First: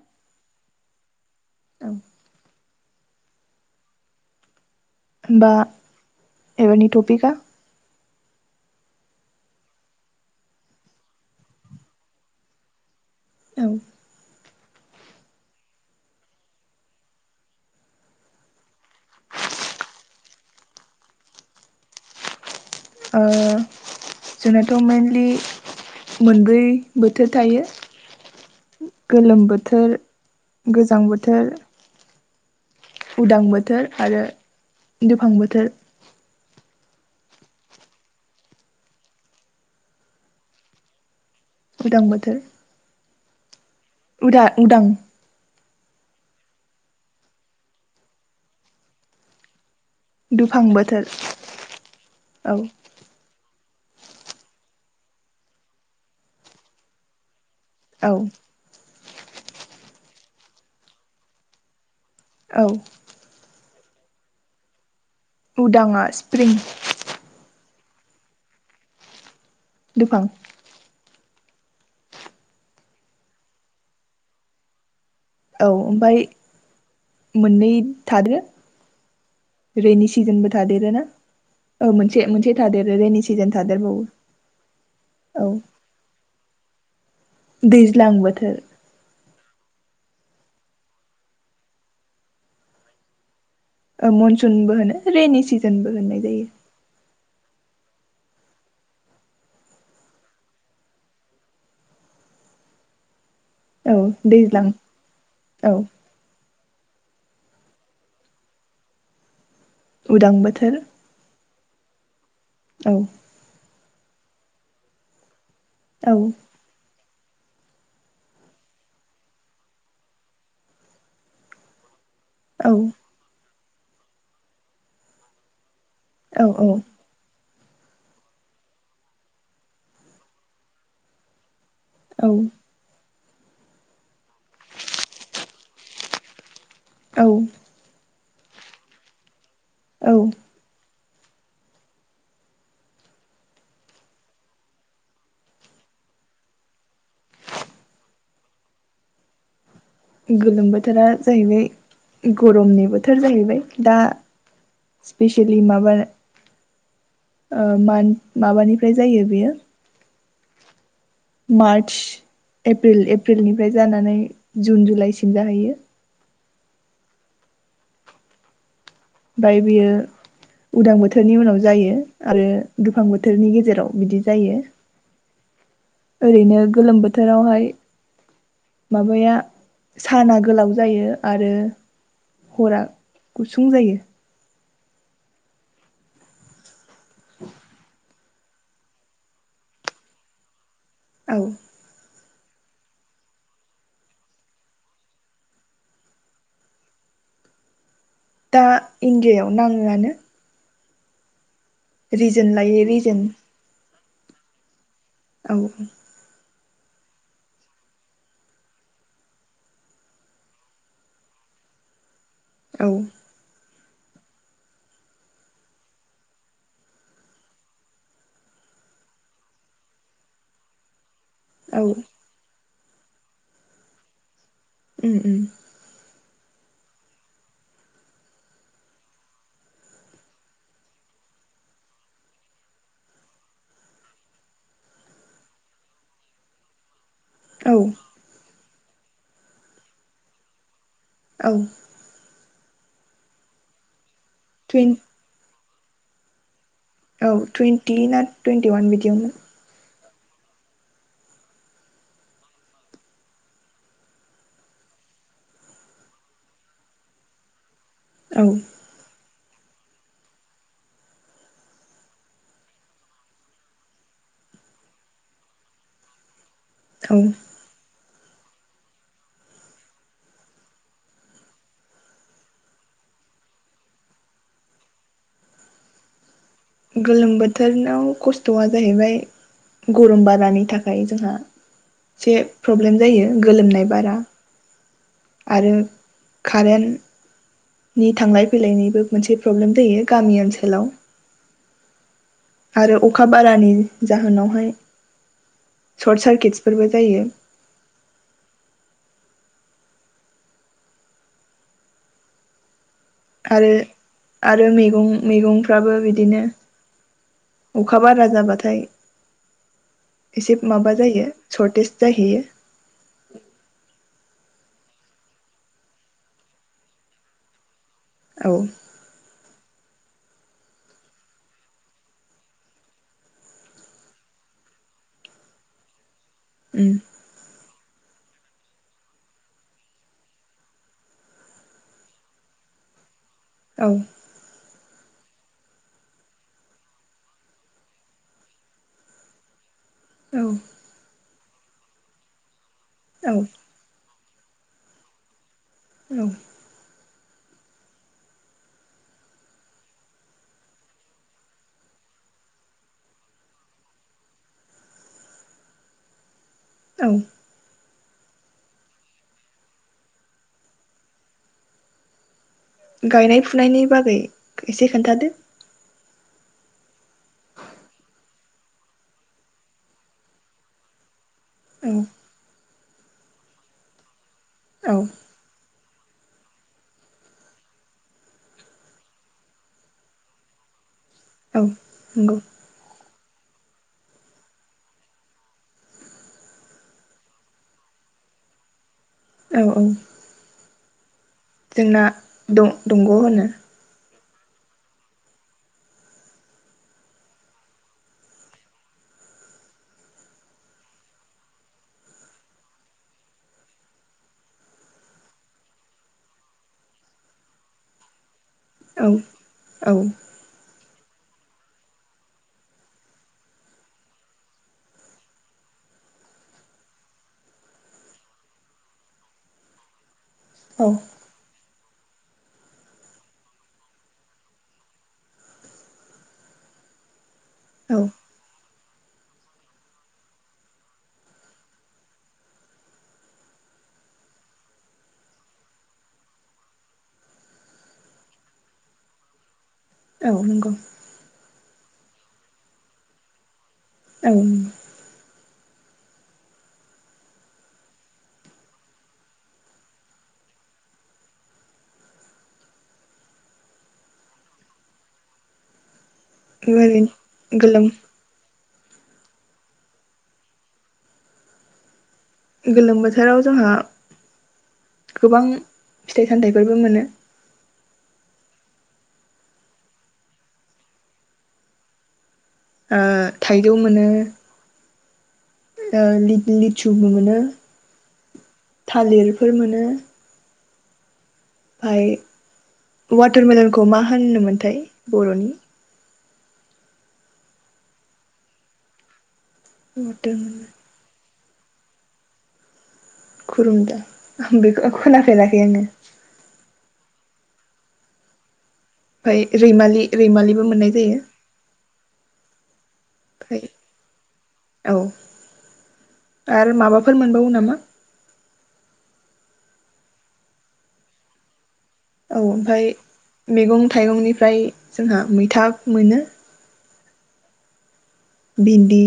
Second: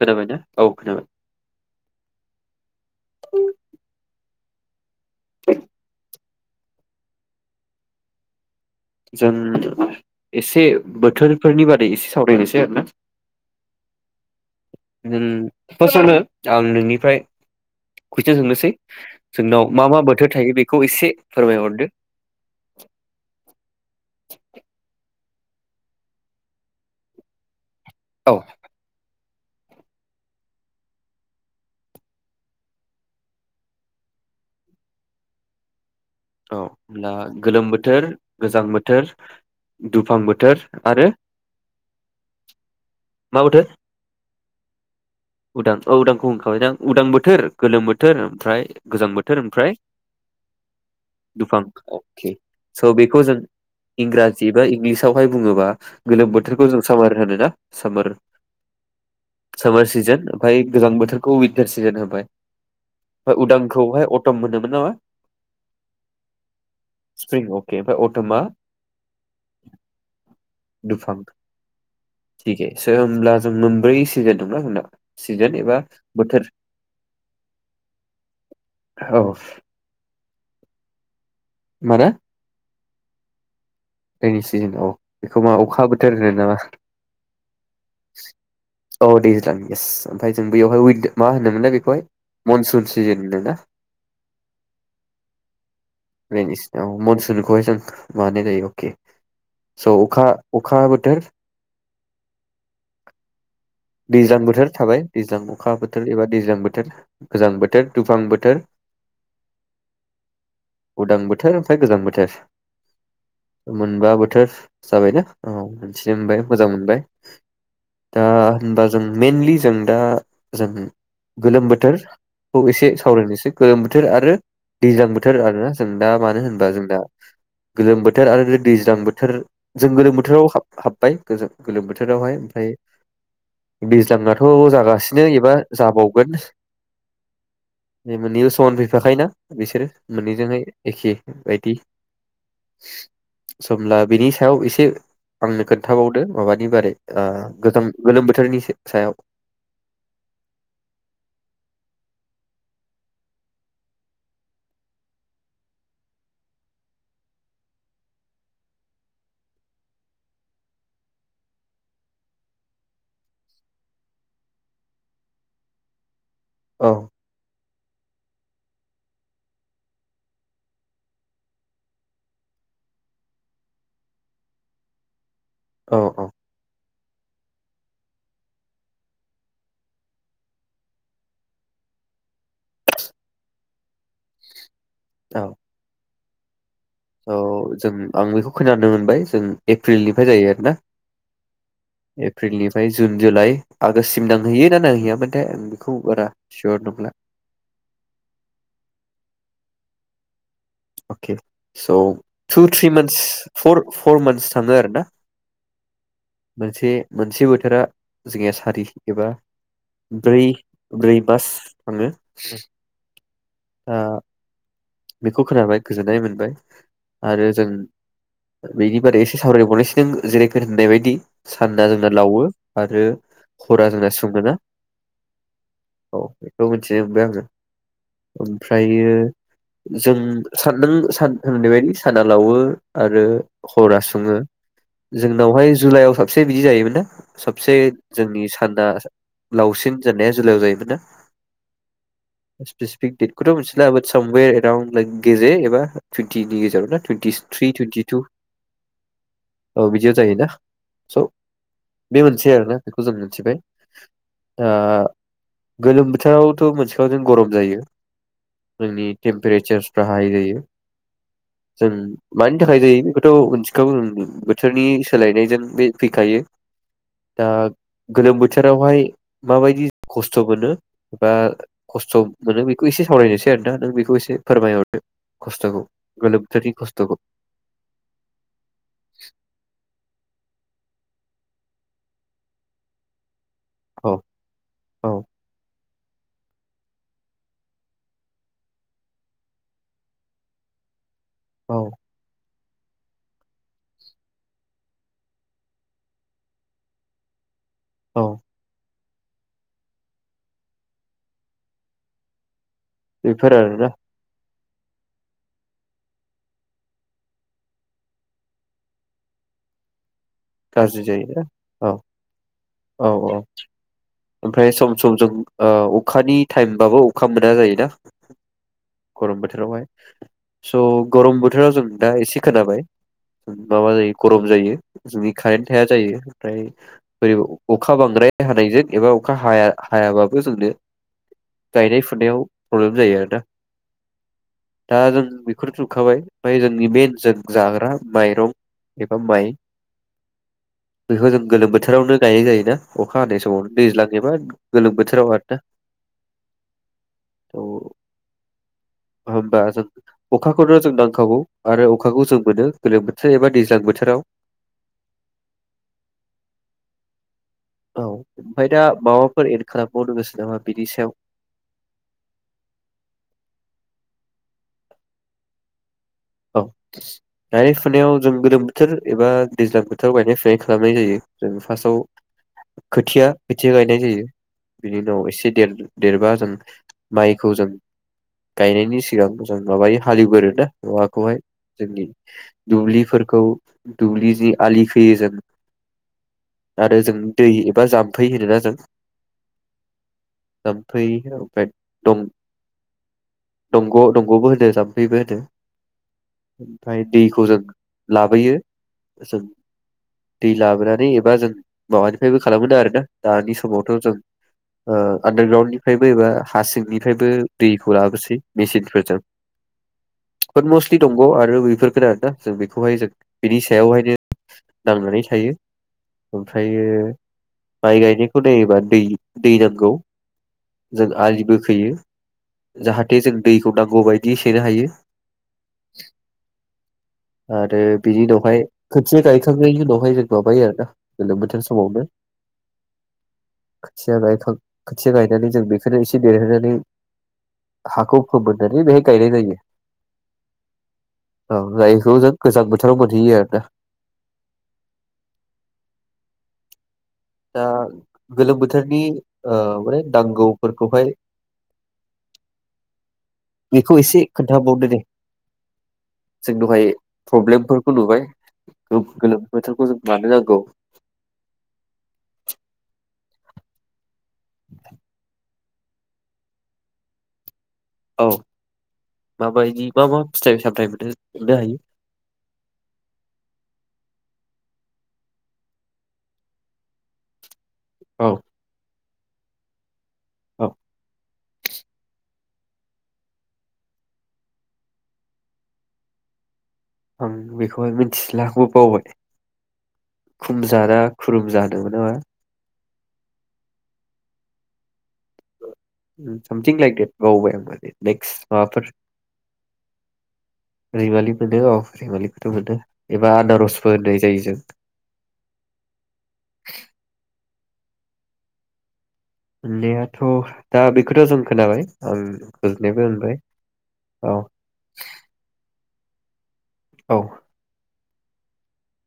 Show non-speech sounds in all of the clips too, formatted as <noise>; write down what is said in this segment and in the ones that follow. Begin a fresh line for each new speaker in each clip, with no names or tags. खोनाबायना औ खोनाबाय
होमबा
उ <unintelligible>
बा एबनि ट'पिका
जों एसे बोथोरफोरनि बारै एसे सावरायनोसै आरोना
औ
उम फार्स्टआवनो आं नोंनिफ्राय कुइसन सोंनोसै जोंनाव मा मा बोथोर थायो बेखौ एसे फोरमायहरदो
आ जोंनाथ' मेनलि मोनब्रै बोथोर थायो।
औ।
गोलोम बोथोर, गोजां बोथोर उदां बोथोर आरो दुफां बोथोर।
औ होनब्ला गोलोम बोथोर, गोजां बोथोर, दुफां बोथोर आरो
उदां बोथोर
मा बोथोर
उदा उदां।
औ उदांखौ उदां, उदां बोथोर, गोलोम बोथोर ओमफ्राय गोजां बोथोर ओमफ्राय
दुफां बोथ
दुफां अके स' बेखौ जों इंराजि बा इंलिस आवहाय बुङोबा गोलोम बोथोरखौ जों सामार होनो ना?
औ
सोमोर सामार सिजोन ओमफाय गोजां बोथोरखौ विनटार सिजोन हो बाय
औ
ओ उदां खौहाय अटम मोनोमोन नामा?
उदाङा स्प्रिं।
के फाय अट'मा?
दुफां।
थिक हे स' होमब्ला जों मोनब्रै सिजोन दंना जोंना। सिजोन
औ
एबा
ओमफाय
बोथोर
मोननै थादो
औ
रेनि सि जोन बो थादेरोना। औ
माना
मोनसे मोनसे थादेर रेनि सिजोन थादेरबावो
रेनि सिजोन औ
औ
बेखौ मा अखा बोथोर होनो नामा?
दैज्लां बोथोर
<unintelligible> इयेस ओमफाय जों बेयावहाय विन मा होनोमोनलाय बेखौहाय मनसुन सिजोन होनो ना।
मनसुनबो होनो रेनि सिज
रेनि सि अ' मनस खौहाय जों मामानाय जायो अके स' अखा, अखा बोथोर दैज्लां बोथोर थाबाय दैज्लां
औ
अखा बोथोर एबा दैज्लां बोथोर। गोजां बोथोर, दुफां बोथोर।
उदां बोथोर।
उदां बोथोर ओमफ्राय गोजां बोथोर।
औ।
मोनबा बोथोर जाबाय ना? औ मोनथिनो
औ
मोनबाय मोजां मोनबाय। दा होमबा जों मेनलि जों दा जों गोलोम बोथोर औ एसे सावरायनोसै गोलोम बोथोर आरो दैज्लां बोथोर आरो जों दा
औ
मानो होनबा जों दा गोलोम बोथोर आरो दैज्लां बोथोर जों गोलोम बोथोराव हाब हाबबाय गोजों गोलोम
औ
बोथोरावहाय ओमफ्राय दैज्लांआथ' जागासिनो एबा जाबावगोन
औ
जे मोननैयो फैफाखायोना बिसोरो
औ
मोननैजोंहाय एखे बायदि स होमब्ला बिनि सायाव एसे आंनो खोन्थाबावदो माबानि बारै ओ गोजां गोलोम बोथोरनि से सायाव
गोलोम बोथोरा जाहैबाय गरमनि बोथोर जाहैबाय दा स्पेसियेलि माबा ओ मान माबानिफ्राय जायो बेयो मातच एप्रिल एप्रिलनिफ्राय जानानै जुन जुलाइसिम जाहैयो
औ
ओमफाय बेयो उदां बोथोरनि उनाव जायो आरो दुफां बोथोरनि गेजेराव बिदि जायो
औ औ
ओरैनो ग गोलोम बोथोरावहाय माबाया साना गोलाव जायो आरो हरा गुसुं जायो
औ औ जों आं बेखौ खोनानो मोनबाय जों एप्रिलनिफ्राय जायो आरोना
औ
एप्रिलनिफ्राय जुन जुलाइ आगोस्टसिम नांहैयो ना नांहैयामोनथाय आं बेखौ बारा सियर नंला
दा इण्डियायाव नाङोआनो
अखे स'
रिजोन
थु
लायै
थ्रि
रिजोन
मान्थस फर फर मान्थस थाङो आरो ना
औ
मोनसे मोनसे बोथोरा जोंनिया सारि एबा ब्रै ब्रै मास थाङो
औ
आ बेखौ खोनाबाय गोजोननाय मोनबाय आरो जों बेनि बारै एसे सावरायबावनायसि नों जेरै <unintelligible> नों होननाय बायदि
औ
सानना जोंना लावो आरो हरा जोंना सुं <unintelligible>
उम- उम
<unintelligible> ओमफ्रायो जों सानदों <unintelligible> साना लावो आरो हरा सुङो जोंनावहाय जुलाइआव साबसे बिदि जायोमोनना सबसे
औ
जोंनि स थानदा स लावसिन जेननाया जुलायाव जायोमोन दां
औ
<unintelligible> <unintelligible> टुइनटिनि
टुइन
गेजेराव ना
औ
twenty three
twenty
twenty two
ना टुवेन्टि वान बिदियावनो
औ बिदियाव जायोना स' बे मोनसे आरोना बेखौ जों मिथिबाय दा आ गोलोम बोथोरावथ' मोनथिखाबाय जों गरम जायो
औ
जोंनि टेम्पारेचारफ्रा हाइ जायो जों मानि थाखाय जायो बेखौथ' मोननथिखागौ जों बोथोरनि सोलायनायजों बे फैखायो
औ
दा गोलोम बोथोरावहाय माबायदि खस्थ' मोनो एबा खस्थ' मोनो बेखौ एसे सावरायनोसै आरोना नों बेखौ बेखौ एसे फोरमायहरदो खस्थ'खौ गोलोम बोथोरनि खस्थ'खौ
गोलोम बोथोरनाव खस्थ'आ जाहैबाय गरम बारानि थाखाय जोंहा एसे प्रब्लेम जायो गोलोमनाय बारा
औ औ
आरो कारेन्टनि थांलाय फैलायनिबो मोनसे प्रब्लेम जायो गामि ओनसोलाव।
औ।
आरो अखा बारानि जाहोनावहाय सर्ट सार्किटसफोरबो जायो।
औ। बेफोर
आरो
आरोना।
आरो मैगं मैगंफ्राबो बिदिनो अखा बारा जाबाथाय एसे माबा
गाज्रि
जायो
जायोना
सर्टेज
औ
जाहैयो।
औ औ ओमफ्राय सम सम जों अखानि टाइमबाबो अखा मोना जायोना।
औ
गरम बोथोरावहाय। स' गरम बोथोराव जों दा एसे खोनाबाय माबा जायो गरम जायो। जोंनि कारेन्ट थाया जायो फ्राय
उम
अखा बांद्राय हानायजों एबा अखा हाया हायाबाबो जोंनो गायनाय फुनायाव प्रब्लेम जायो आरोना।
औ।
दा जों बेफोर जोबखाबाय ओमफ्राय जोंनि बे जाग्रा माइरं एबा माइ
औ।
बेखौ जों गोलोम बोथोरावनो गायनाय जायो ना? अखा
औ
हानायनि समावनो दैज्लां एबा गोलोम बोथोराव आरोना
औ।
होमबा जों अखाखौनो जों नांखाखौ आरो अखाखौ जों मोनो गोलोम बोथोर एबा दैज्लां बोथोराव
<inaudible>
औ ओमफ्राय दा माबाफोर एड खालामबावनो गोसो नामा बिनि सायाव
गायनाय फुनायनि बागै एसे खोन्थादो?
औ गायनाय फुनायाव जों गोलोम बोथोर एबा दैज्लां बोथोराव गायनाय फुनाय खालामनाय जायो।
औ
फार्सआव। खोथिया खोथिया गायनाय जायो। बिनि
औ
उनाव एसे देर देरबा जों माइखौ जों गायनायनि सिगां जों माबायो हालेवगोरोना। <unintelligible> हायो
औ
जोंनि
नंगौ
दुब्लिफोर खौ दुब्लिनि जि आलि खोयो जों आरो जों दै एबा जाम्फै होनोना जों
औ औ।
जाम्फै
जोंनां दं दंग' होनो।
दंग' दंग'बो होनो जाम्फैबो होनो। ओमफ्राय दैखौ जों लाबोयो जों दै लाबोनानै एबा जों माबानिफ्रायबो खालामो आरोना दानि समावथ' जों ओ आडारग्राउणडनिफ्रायबो एबा हा सिंनिफ्रायबो दैखौ लाबोसै।
औ
मेसिनफोरजों
औ।
बाट मस्टलि दंग' आरो बेफोरफोरखोनो आरोना जों बेखौहाय जों बेनि सायावहायनो नांनानै थायो ओमफ्रायो माइ गायनायखौ नायोबा दै दै नांगौ।
औ
जों आजिबो खोयो जाहाथे जों दैखौ नांगौबायदियै सोनो हायो। <inaudible> आरो
औ
बिनि उनावहाय खोथिया गायखांनायनि उनावहाय जों माबायो आरोना गोलोम बोथोर समावनो खोथिया गायखां खोथिया गायनानै जों बेखौनो एसे देरहोनानै हाखौ फोमोननानै बेहाय गायनाय जायो।
औ नंगौ।
औ <unintelligible> बेखौ जों गोजां बोथोराव मोनहैयो आरोना।
औ
दा गोलोम बोथोरनि माने नांगौफोरखौहाय बेखौ एसे खोन्थाबावदो दे। जों दहाय
ओरैनो गोलोम
प्रब्लेमफोरखौहाय नुबाय। ओम गोलोम बोथोरखौ जों मानो नांगौ।
गोलोम बोथोराव जोंहा गोबां फिथाइ सामथाइफोरबो मोनो।
औ माबायदि मा मा फिथाइ सामथाय मोनो मोननो हायो।
ओ थाइजौ मोनो। ओ लि लिसुबोमोनो
औ
थालिरफोर मोनो।
औ
ओमफाय वाटारमेलनखौ मा होनो मोनथाय बर'नि
आं बेखौहाय मिथिला आंबो बावबाय।
<inaudible>
खुरुमजा होनोमोन नामा।
खुरुम दा आं बेखौ खोनाफेराखै आङो।
दे बावबाय होमबा दे नेक्स्ट माबाफोर
ओमफाय रैमालि रैमालिबो मोननाय जायो
रैमालि मोनो औ रैमालिखौथ' मोनो एबा
ओमफाय
आनारसबो होननाय जायो जों
औ आरो माबाफोर मोनबावो नामा?
मोननायाथ' दा बेखौथ' जों खोनाबाय आं
औ ओमफाय
गोजोननायबो मोनबाय
मैगं
औ
थाइगंनिफ्राय जोंहा मैथा मोनो।
औ
भिन्दि,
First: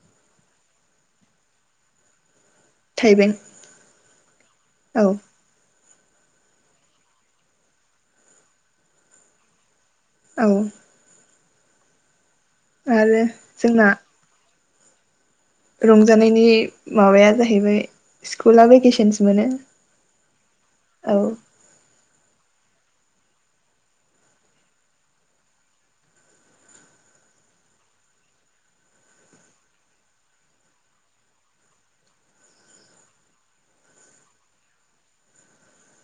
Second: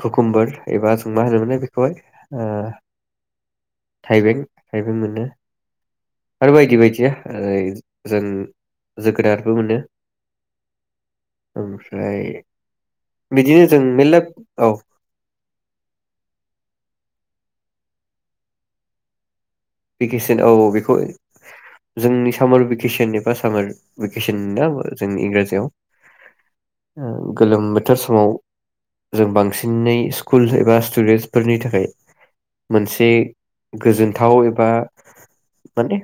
कुकोमबोर एबा जों मा होनोमोनो बेखौहाय ओ
थाइबें।
थाइबें थायबें
औ
मोनो। आरो बायदि बायदिया ओ जों जोगोनारबो मोनो।
औ
ओमफ्राय
आरो
बिदिनो जों
जोंना
मेनला औ
रंजानायनि माबाया जाहैबाय स्कुला भेकेसनस मोनो।
भेकेसन औ औ बेखौ
औ
जोंनि सामार भे केसन एबा सामार भेकेसन ना जोंनि इंराजियाव ओ गोलोम बोथोर समाव जों बांसिनै स्कुल एबा स्टुडेन्टसफोरनि थाखाय मोनसे गोजोनथाव ए बा माने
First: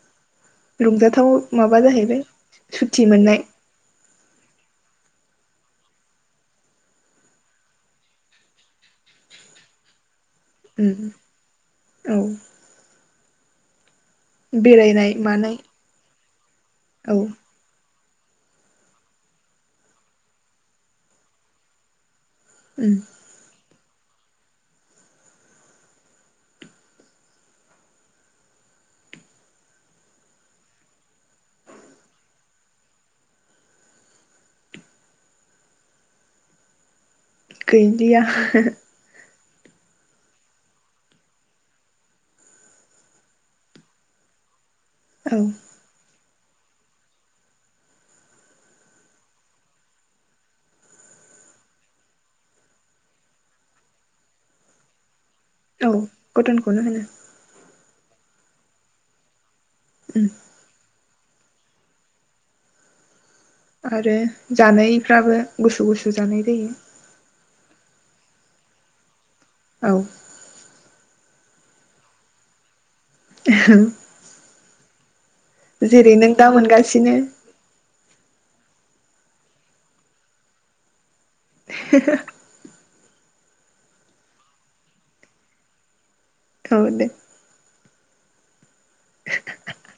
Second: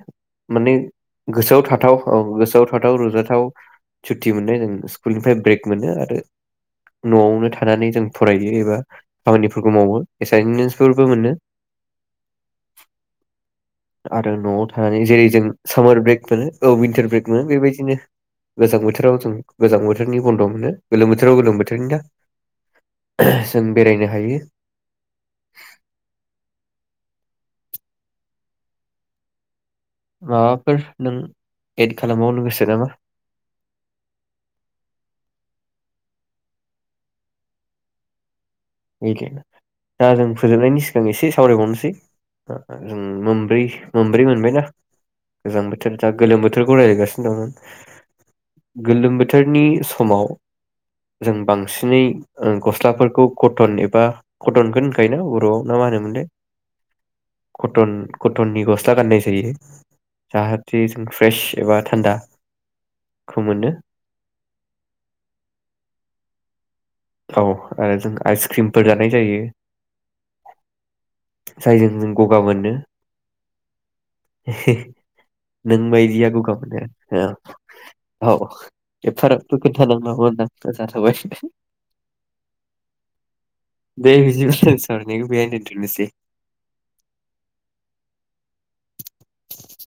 माने
रंजाथाव
गोसोआव
माबा
थाथाव
जाहैबाय
औ गोसोआव थाथाव
सुथि मोननाय
रंजाथाव सुटि मोननाय जों स्कुलनिफ्राय ब्रेक मोनो आरो न'आवनो थानानै जों फरायो एबा खामानिफोरखौ मावो।
उम
एसाइनमेन्टसफोरबो मोनो।
औ
आरो न'आव थानानै
बेरायनाय
जेरै जों
मानाय
सामार ब्रेक मोनो औ विनटार ब्रेक मोनो बेबायदिनो गोजां बोथोराव जों गोजां बोथोरनि बन्द' मोनो गोलोम बोथोराव गोलोम बोथोरनि ना
उम
<unintelligible> जों बेरायनो हायो। माबाफोर नों एड खालामबावनो गोसो नामा?
गैलिया।
गैलिया। दा जों फोजोबनायनि सिगां एसे सावरायबावनोसै जों मोनब्रै मोनब्रै मोनबायना।
औ
गोजां बोथोर गोलोम बोथोरखौ रायज्लायगासिनो दंमोन गोलोम बोथोरनि समाव जों बांसिनै ओ गस्लाफोरखौ कटन एबा कटनखोनो होनखायोना आव ना मा
औ
होनोमोनलाय
कटनखौनो होनो
टन कटननि गस्ला गाननाय जायो
उम
जाहाते फ्रेस एबा थान्दा
आरो जानायफ्राबो गुसु गुसु जानाय <unintelligible>
औ आरो जों आइसक्रिमफोर जानाय जायो
औ
जायजों जों गगा मोनो <unintelligible> नों
जेरै
बायदिया
नों दा
ग'गा
मोनगासिनो
मोनो <unintelligible> <unintelligible>
<unintelligible>
दे <unintelligible>
औ दे